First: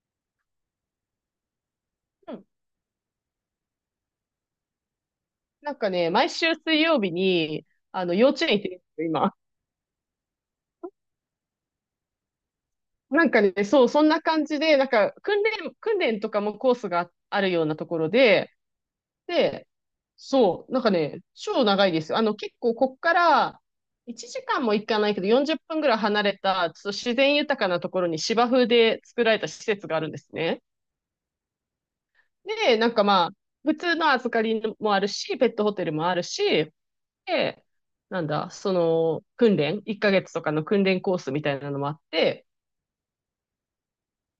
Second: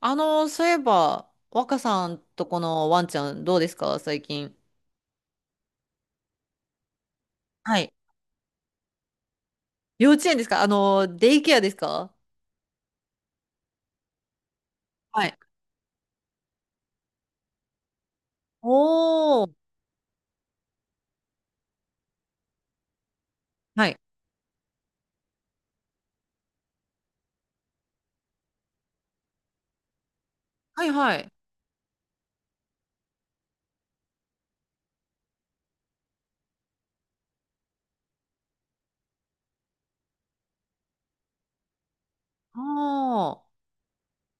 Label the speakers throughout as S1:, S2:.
S1: そういえば、若さん
S2: うん。
S1: とこのワンちゃんどうですか最近？
S2: なんかね、毎週水曜日に、
S1: はい。
S2: 幼稚園行ってるんですよ、今。
S1: 幼稚園ですかデイケアですか？
S2: なんかね、そう、そんな感じで、なんか、
S1: はい。
S2: 訓練とかもコースがあるようなところで、
S1: おー。
S2: で、そう、なんかね、超長いですよ。結構、こっから、
S1: はい。
S2: 1時間も行かないけど、40分ぐらい離れた、ちょっと自然豊かなところに芝生で作られた施設があるんですね。
S1: はいはい。
S2: で、なんかまあ、普通の預かりもあるし、ペットホテルもあるし、で、なんだ、その、訓練、1ヶ月とかの訓練コースみたいなのもあって、
S1: あ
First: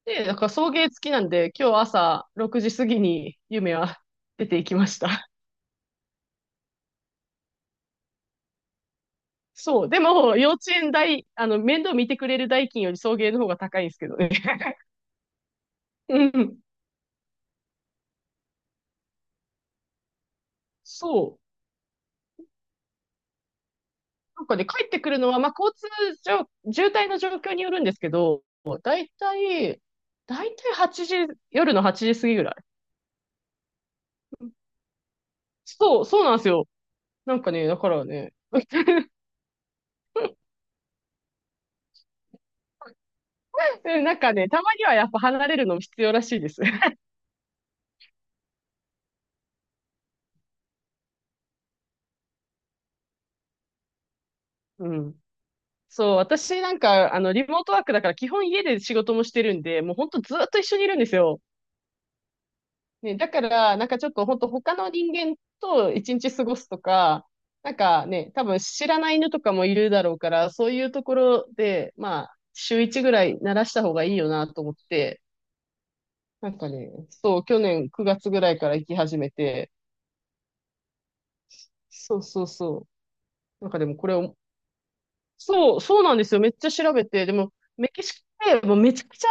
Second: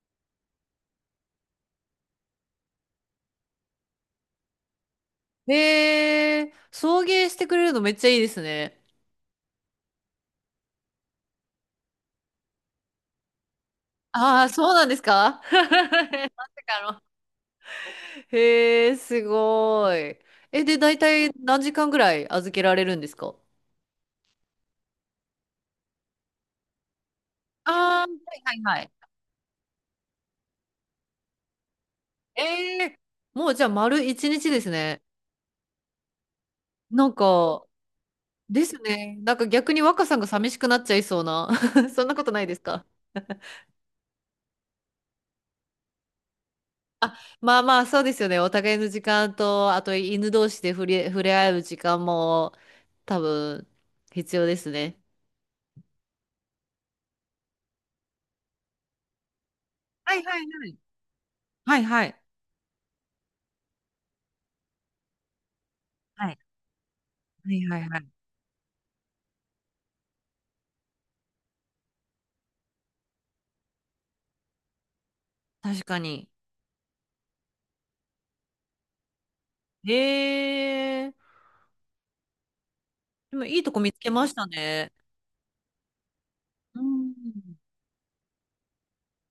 S2: で、だから送迎付きなんで、今日朝6時過ぎに夢は出ていきました。
S1: ー。へえ、送迎してくれるのめっちゃいいですね。
S2: そう、でも、幼稚園代、面倒見てくれる代金より送迎の方が高いんですけどね。
S1: ああ、そうなんですか？
S2: う
S1: ま
S2: ん。
S1: さかの。へえ、すごい。え、で、大体
S2: そう。
S1: 何時間ぐらい預けられるんですか？
S2: なんかね、帰ってくるのは、まあ、交通状、渋滞の状況によるんです
S1: ああー、
S2: け
S1: は
S2: ど、
S1: いはいはい。
S2: だいたい、だいたい8時、夜の8時過ぎぐらい。
S1: ええ、もうじゃあ丸一日ですね。
S2: そう、そうなんですよ。
S1: なん
S2: なんか
S1: か、
S2: ね、だからね、
S1: ですね。なんか逆に若さんが寂しくなっちゃいそうな。そんなことないですか？
S2: うん、なんかね、たまにはやっぱ離れるのも必要らしいです。
S1: あ、まあまあ、そうですよね。お互いの時間と、あと犬同士で触れ合う時間も多分必要です
S2: う
S1: ね。
S2: ん。そう、私なんか、リモートワークだから基本家で仕事もしてるんで、もうほん
S1: は
S2: と
S1: い
S2: ず
S1: は
S2: っ
S1: い
S2: と一
S1: は
S2: 緒
S1: い。
S2: にいるんですよ。
S1: はいはい。
S2: ね、だから、なんかちょっとほんと他の人間と一
S1: は
S2: 日
S1: い
S2: 過ごすとか、
S1: はい
S2: なん
S1: はいはい。
S2: かね、多分知らない犬とかもいるだろうから、そういうところで、まあ、週一ぐらい慣らした方がいいよなと思って、
S1: 確かに。
S2: なんかね、そう、去年9月ぐらいから行き始めて、
S1: へえ。
S2: そうそうそ
S1: でもいい
S2: う。なん
S1: と
S2: か
S1: こ
S2: で
S1: 見
S2: も
S1: つ
S2: こ
S1: け
S2: れ
S1: ましたね。
S2: そう、そうなんですよ。めっちゃ
S1: う
S2: 調べて。でも、
S1: ん。
S2: メキシコってもうめちゃくちゃ、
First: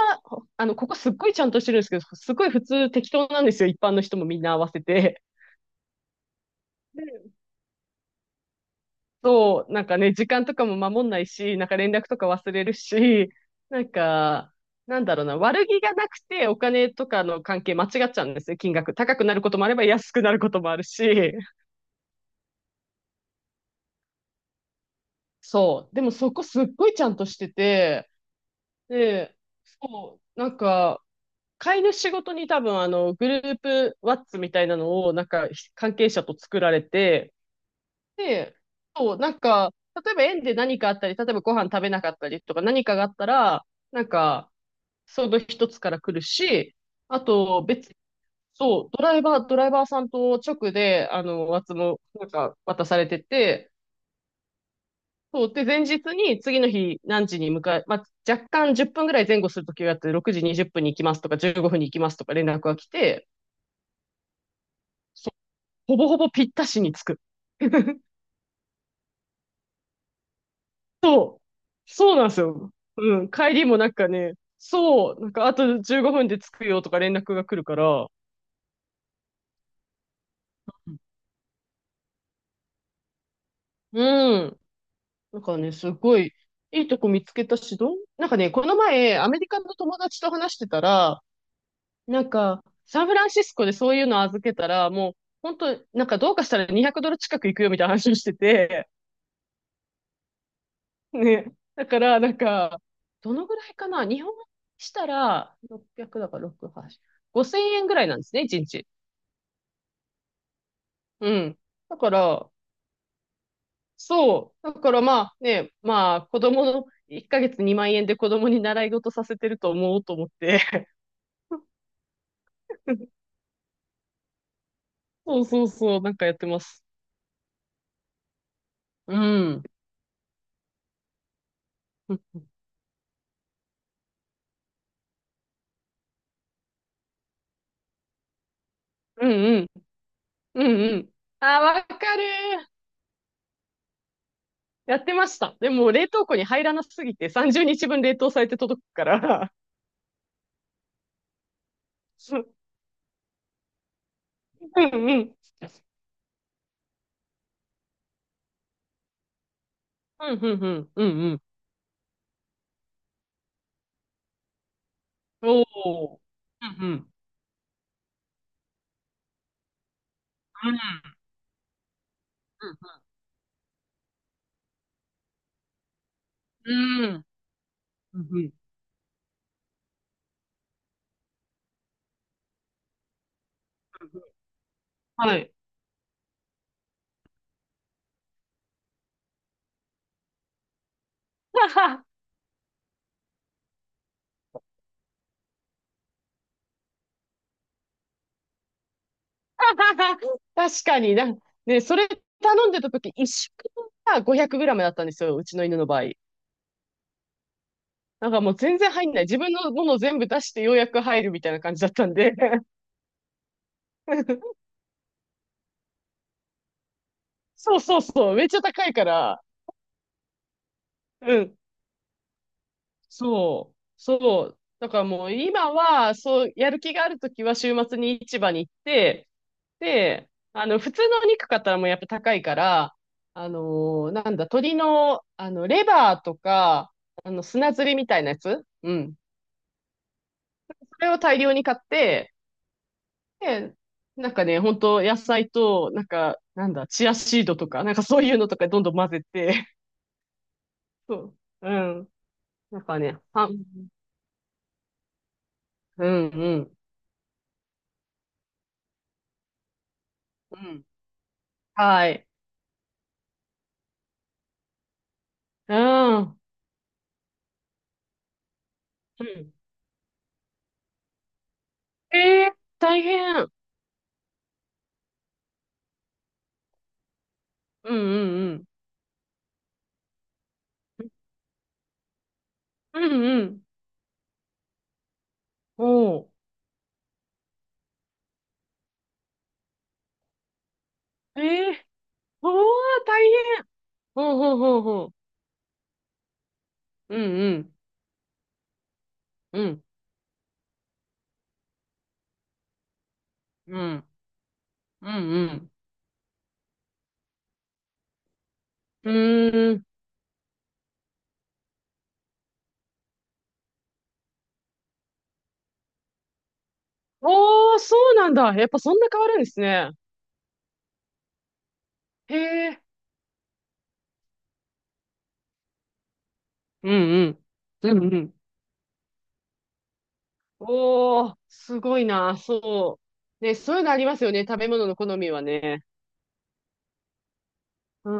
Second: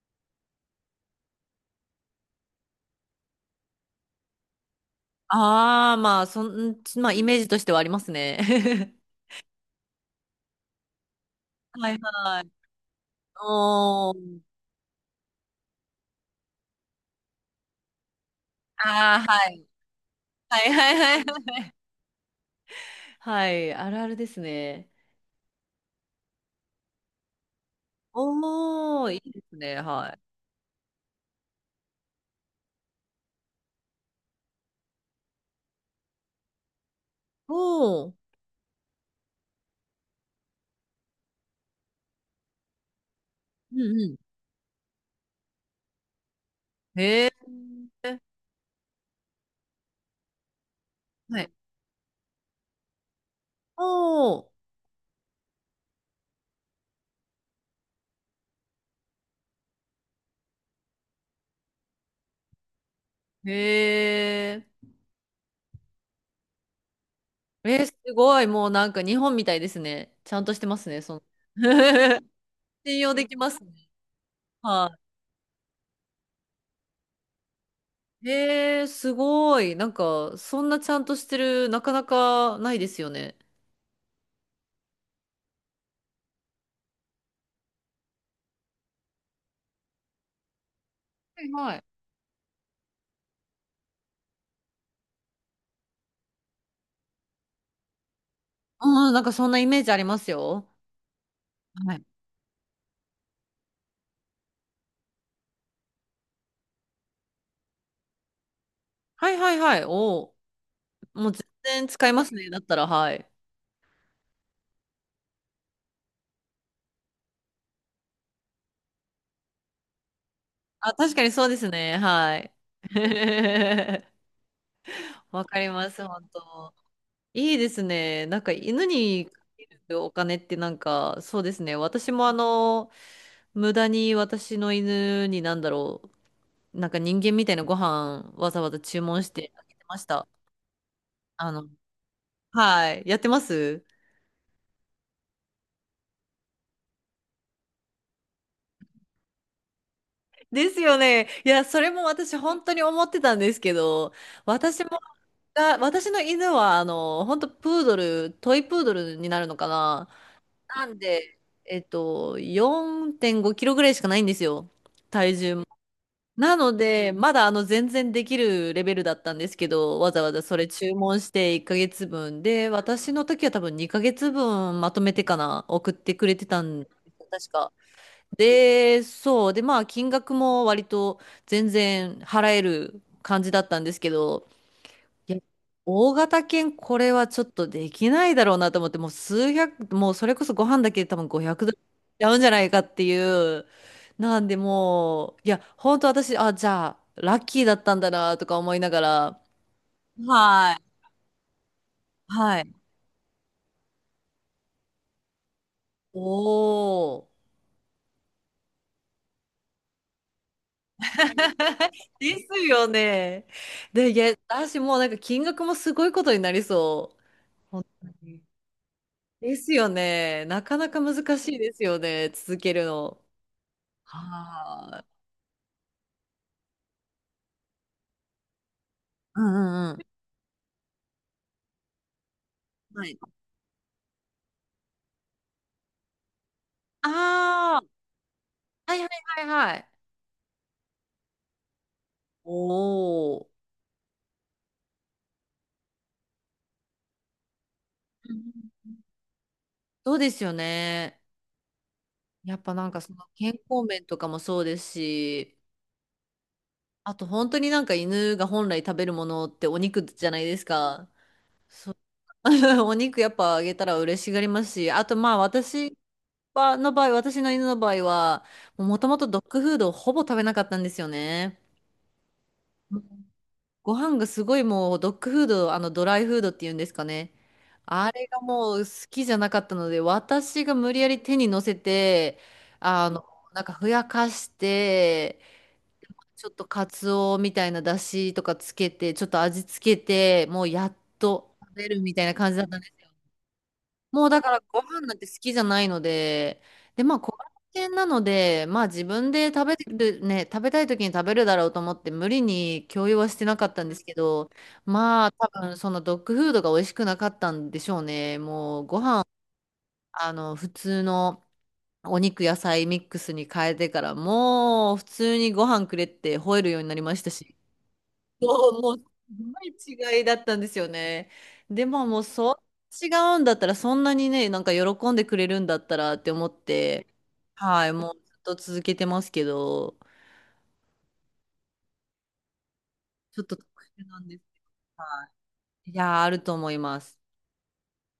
S2: ここすっごいちゃんとしてるんですけど、すごい普通適当なんですよ。一般の人もみんな合わせて。
S1: ああ、まあ、まあ、イ
S2: で、
S1: メージとしてはありますね。
S2: そう、なんかね、時間とかも守んないし、なんか連
S1: はい
S2: 絡とか
S1: はい。
S2: 忘れるし、なん
S1: おー。
S2: か、なんだろうな、悪気がなくてお金とかの関係間違っちゃうんですよ、金額。高
S1: あ
S2: く
S1: あ、
S2: なる
S1: は
S2: ことも
S1: い。
S2: あれば安くなるこ
S1: は
S2: とも
S1: い
S2: ある
S1: はいはい
S2: し。
S1: はい、あるあるですね。
S2: そう。でもそこすっごいちゃんとしてて、
S1: おー、いい
S2: で、
S1: ですね。はい。
S2: そう、なんか、飼い主ごとに多分あのグループワッツみたいなのをなんか関係者と作られて、
S1: おー、
S2: で、そう、なんか、例えば園で何かあったり、例えばご飯食べなかったりとか何かがあったら、
S1: うん
S2: なん
S1: う
S2: か、その一つから来るし、
S1: ん。
S2: あ
S1: へえ。
S2: と別、そう、ドライバーさんと直で、
S1: はい。
S2: ワッツもなんか渡されてて、
S1: おー、
S2: そう、で、前日に次の日何時に向かい、まあ、若干10分ぐらい前後するときをやって、6時20分に行きますとか、15分に行きますとか連絡が来て、
S1: へえ。
S2: そほぼほぼぴったしに着く。
S1: えー、すごい。もうなんか日本みたいですね。ちゃんとしてますね。その
S2: そう。そう なんですよ。
S1: 信用
S2: う
S1: で
S2: ん。
S1: きま
S2: 帰
S1: す
S2: り
S1: ね。
S2: もなんかね、
S1: は
S2: そう、なんかあと15分で着くよとか連絡が来るから、
S1: い。へえ、すごい。なんか、そんなちゃんとしてる、なかなかないですよね。
S2: うん。なんかね、すごい、いいとこ見つけたし、なんかね、この前、アメリカの友達と話してたら、
S1: はいはい。
S2: なんか、サンフランシスコでそういうの預けたら、もう、本当なんかどうかしたら200ドル近く行くよみたいな話をしてて、
S1: うん、なんかそんなイメージありますよ。
S2: ね。だ
S1: は
S2: か
S1: い。
S2: ら、なんか、どのぐらいかな日本円にしたら、600だから6、8、5000円ぐらいなんですね、1日。
S1: はいはいはい。おー、も
S2: う
S1: う全
S2: ん。
S1: 然
S2: だ
S1: 使
S2: か
S1: います
S2: ら、
S1: ね。だったら、はい。
S2: そう。だからまあね、まあ、子供の1ヶ月2万円で子供に習い事させてると思おうと思って。
S1: あ、確かにそうですね。はい。
S2: そ
S1: わ
S2: う
S1: か
S2: そう
S1: りま
S2: そう、
S1: す、
S2: なんか
S1: 本
S2: やってま
S1: 当。
S2: す。
S1: いいですね。なんか犬
S2: う
S1: にか
S2: ん。
S1: けるお金ってなんか、そうですね。私
S2: う
S1: も
S2: ん
S1: 無駄に私の犬になんだろう、なんか人間みたいなご飯わざわざ注文
S2: う
S1: してあ
S2: ん。
S1: げてました。
S2: うんうん。
S1: あ
S2: あー、
S1: の、
S2: わかる。
S1: はい。やってます
S2: やってました。でも、冷凍庫に入らなすぎて、30日分冷凍されて届くから。
S1: ですよね。いや、それも私本 当に思ってたんですけど、私
S2: う
S1: も
S2: んうん。
S1: が、私の犬は本当プードル、トイプードルになるのかな、
S2: うん、うん、う
S1: な
S2: ん、
S1: ん
S2: うん、う
S1: で、
S2: ん。
S1: 4.5キロぐらいしかないんですよ。体重も。
S2: おー。
S1: な
S2: う
S1: の
S2: ん、うん、
S1: で、まだ全然できるレベルだったんですけど、わざわざそれ注文して1ヶ月分で、私の時は多分2ヶ月分まとめてかな、送ってくれてた
S2: う
S1: ん
S2: ん、うん、うん、
S1: 確か。
S2: うん。うん。
S1: で、そう。で、まあ金額も割と全然払える感じだったんですけど、い
S2: は
S1: や、
S2: い。
S1: 大型犬、これはちょっとできないだろうなと思って、もう数百、もうそれこそご飯だけで多分500ドルいっ ちゃうんじゃないかっていう。なんでもう、いや、本当私、あ、じゃあ、ラッキーだったんだなとか思いながら、は
S2: 確か
S1: い。
S2: にな、ね、それ
S1: は
S2: 頼ん
S1: い。
S2: でた時、一食分が 500g だったんですよ、うちの犬の場合。
S1: おー。
S2: なんかもう全然入んない。自分のものを全部出してようやく入るみたいな感じだ ったんで。
S1: ですよね。で、いや、私もうなんか金額もすごいことになりそう。
S2: そう
S1: 本
S2: そう
S1: 当
S2: そう、
S1: に。
S2: めっちゃ高いから。
S1: ですよね。なかなか難
S2: う
S1: し
S2: ん。
S1: いですよね。続けるの。
S2: そう、そう。だから
S1: は
S2: もう今は、そう、やる気があるときは週末に市場に行って、
S1: うんうんうん。
S2: で、普通のお肉買ったらもうやっぱ高いから、
S1: はい。
S2: あのなんだ、鶏の、レバーとか、砂
S1: ああ、
S2: ずりみたいなやつ。う
S1: はいはい
S2: ん。
S1: はいはい。
S2: それを大量に買って、
S1: おお。
S2: で、なんかね、本当野菜と、なんか、なんだ、チアシードとか、なんかそう
S1: う
S2: いうのとかどん
S1: ん、
S2: どん混ぜて、
S1: そうですよ
S2: そ
S1: ね。
S2: う、うん。
S1: やっぱ
S2: なん
S1: なん
S2: か
S1: かそ
S2: ね、
S1: の
S2: は
S1: 健
S2: ん、
S1: 康面とかもそうですし、
S2: うん、うん、
S1: あと本当になんか犬が本来食べるものってお肉じゃない
S2: う
S1: です
S2: ん。
S1: か。そう
S2: はい。
S1: お肉やっぱあげたら嬉しがりますし、あとまあ
S2: う
S1: 私
S2: ん。う
S1: はの場合、私の犬の場合は、もともとドッグ
S2: ん。
S1: フードをほぼ食べなかったんですよね。
S2: えー大変。
S1: ご飯がすごい、もうドッグフード、あのドライフードっていうんですかね。
S2: うん
S1: あ
S2: う
S1: れが
S2: んうん。
S1: もう好きじゃなかったので、私が無理やり手に乗せて、
S2: う
S1: あの、
S2: んう
S1: な
S2: ん。
S1: んかふやかして、
S2: おう。
S1: ちょっとカツオみたいな出汁とかつけて、ちょっと味つけて、もうやっ
S2: え
S1: と食べるみたいな
S2: お
S1: 感じ
S2: お
S1: だったんで
S2: ー、
S1: す。
S2: 大変。
S1: もう
S2: ほう
S1: だか
S2: ほう
S1: ら
S2: ほ
S1: ご
S2: う
S1: 飯な
S2: ほ
S1: んて好きじゃないので、で、ま
S2: う。う
S1: あ
S2: ん
S1: 小型
S2: うん。
S1: 犬なので、まあ自分で
S2: う
S1: 食べ
S2: ん
S1: る、ね、食べたい時に食べるだろうと思って無理に共有はしてなかっ
S2: う
S1: たんです
S2: ん。
S1: けど、
S2: うん
S1: まあ
S2: う
S1: 多
S2: ん。
S1: 分そのドッグフードが美味しくなかったんでしょうね。もうご
S2: う
S1: 飯、
S2: ーん。
S1: 普通のお肉野菜ミックスに変えてからもう普通にご飯くれって吠えるようになりましたし。
S2: おー、そうなんだ。や
S1: そ
S2: っぱ
S1: う、
S2: そ
S1: もう、
S2: んな変わるんですね。
S1: すごい違いだったんですよね。でももう、
S2: へ
S1: そ
S2: え。
S1: う、違うんだったら、そんなにね、なんか喜んでくれるんだったらって思っ
S2: うん
S1: て、
S2: うん。
S1: はい、
S2: う
S1: も
S2: んう
S1: うず
S2: ん。
S1: っと続けてますけど、
S2: おー、すごいな。そ
S1: ちょっ
S2: う。ね、
S1: と特
S2: そういうのあり
S1: 殊
S2: ま
S1: な
S2: す
S1: ん
S2: よ
S1: で
S2: ね。
S1: す
S2: 食
S1: け
S2: べ物の
S1: ど、
S2: 好
S1: は
S2: みはね。
S1: い。いやー、あると思います。
S2: う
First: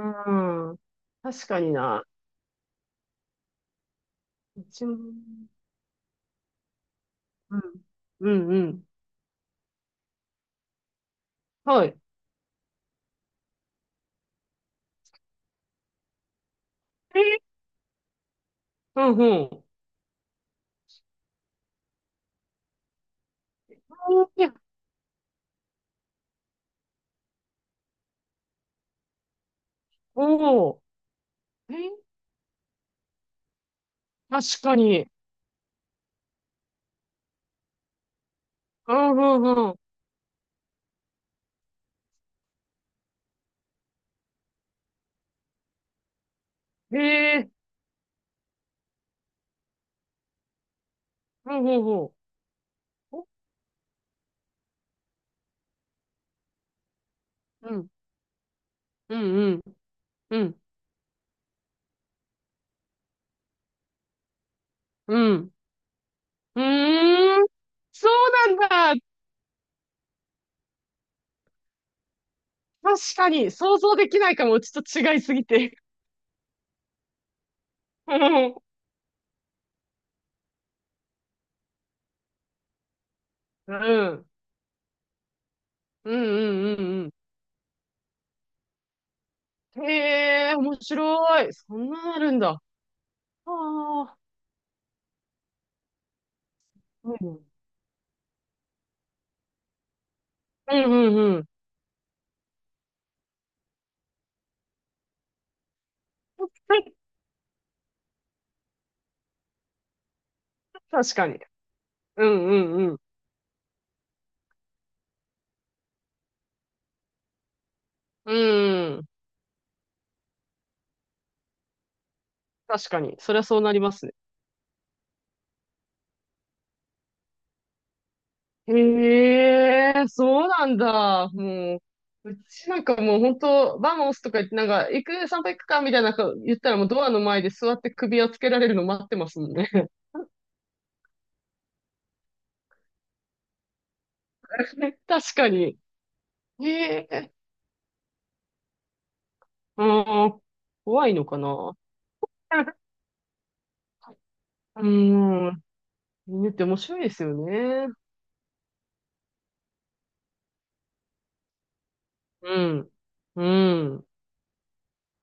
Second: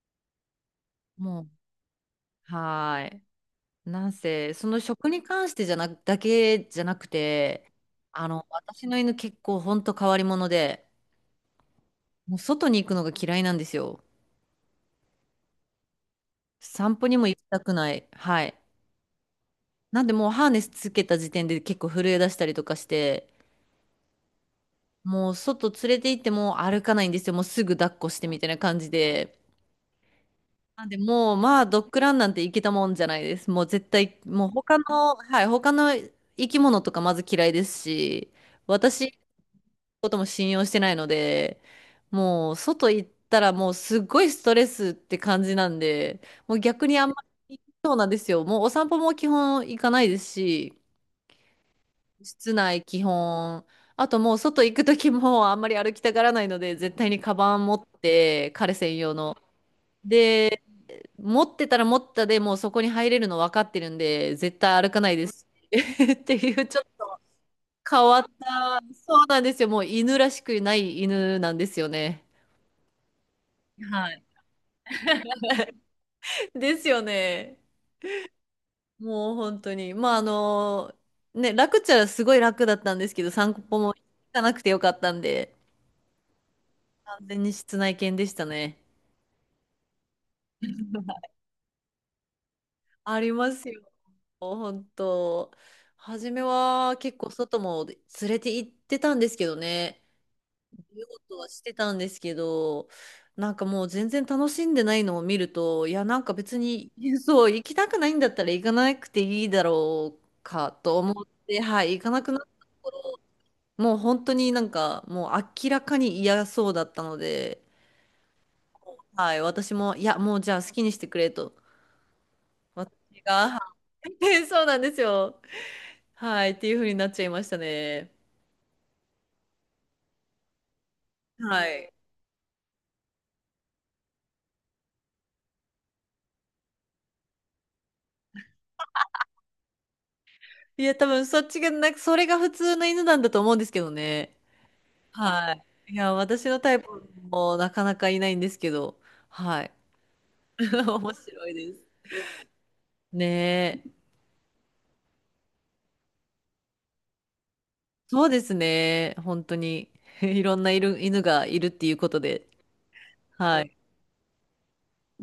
S2: ん。
S1: もう、
S2: 確かにな。
S1: はい。なんせ、
S2: う
S1: その
S2: ちも、
S1: 食に関してじゃなく、だけじゃなく
S2: う
S1: て、
S2: ん。うんう
S1: 私
S2: ん。
S1: の犬結構ほんと変わり者で、
S2: はい。
S1: もう外に行くのが嫌いなんですよ。散歩に
S2: え
S1: も行
S2: ー
S1: きたくない。はい。
S2: うんうん。
S1: なんでもうハーネスつけた時点で結構震え出したりとかして、
S2: お
S1: もう外連れて行っても歩かないんですよ。もうすぐ抱っこしてみたいな感じで。
S2: おー、
S1: なんでもうまあ
S2: え
S1: ドッグ
S2: ー
S1: ランなんて行けたもんじゃないです。もう絶対、
S2: 確
S1: もう
S2: か
S1: 他
S2: に。
S1: の、はい、他の生き物とかまず嫌いですし、
S2: う
S1: 私の
S2: んうんう
S1: ことも信用してないので、もう外行ったらもうすっごいストレスって感じなんで、もう逆
S2: ん。
S1: にあんま
S2: え
S1: り、
S2: ー
S1: そうなんですよ。もうお散歩も基本行かないですし、
S2: うんうんうん。
S1: 室内基
S2: お。
S1: 本。あともう外行く時もあんまり歩きたがらないので、絶対にカバン
S2: う
S1: 持っ
S2: ん、
S1: て、彼専用
S2: うん、
S1: の。
S2: うん、うん、
S1: で、持ってたら持ったでもうそこに入れるの分かってるんで、絶対歩かない
S2: う
S1: です。
S2: ん。
S1: って
S2: う
S1: い
S2: ー
S1: う、ちょっと
S2: ん、
S1: 変
S2: そ
S1: わっ
S2: う
S1: た、
S2: なんだ。
S1: そうなんですよ。もう犬らしくない犬なんですよね。
S2: 確かに、想像で
S1: は
S2: き
S1: い。
S2: ないかも。ちょっと違いすぎて。
S1: ですよね。
S2: うん、うん、
S1: もう本当に。まあね、楽っちゃすごい楽だったんですけど、散
S2: う
S1: 歩も行
S2: ん、
S1: かなくてよかったんで、
S2: うん、
S1: 完全に室内犬でしたね。
S2: うん。へえ、面白い。そんなのあるんだ。あ
S1: ありますよ、
S2: あ、
S1: 本当。初めは
S2: う
S1: 結構
S2: ん、
S1: 外も連れて行ってたんですけどね。
S2: うん、
S1: 見よ
S2: うん、
S1: う
S2: う
S1: と
S2: ん。
S1: はしてたんですけど、なんかもう全然楽しんでないのを見ると、いや、なんか別に、そう、行きたくないんだったら行かなくていいだろうかと思
S2: 確
S1: っ
S2: かに。
S1: て、はい、行かな
S2: う
S1: くな、
S2: ん、うん、うん。
S1: もう本当になんかもう明らかに嫌そうだったので、
S2: うん。
S1: はい、私も、いや、もうじゃあ好きにしてくれと。
S2: 確
S1: 私
S2: かに。そりゃ
S1: が、
S2: そうな
S1: は
S2: りますね。
S1: い そうなんですよ。はい、っていう風になっちゃいましたね。
S2: へえ、そうなんだ。
S1: は
S2: も
S1: い。
S2: う、うちなんかもう本当、バモスとか言って、なんか、散歩行くかみたいなこと言ったらもうドアの前で座って首をつけられるの待ってますもんね。
S1: いや、多分そっちが、なんか、それが普通の犬なんだと思うんですけどね。
S2: 確か
S1: は
S2: に。
S1: い。いや、私の
S2: へ
S1: タイプ
S2: え、
S1: もなかなかいないんですけど、はい。
S2: うん、怖
S1: 面
S2: いのか
S1: 白いで
S2: な。
S1: す。ねえ。
S2: うん、犬って面白いですよね。
S1: そうですね。本当に。いろんないる犬がいるっていうことで。
S2: うん、う
S1: はい。
S2: ん。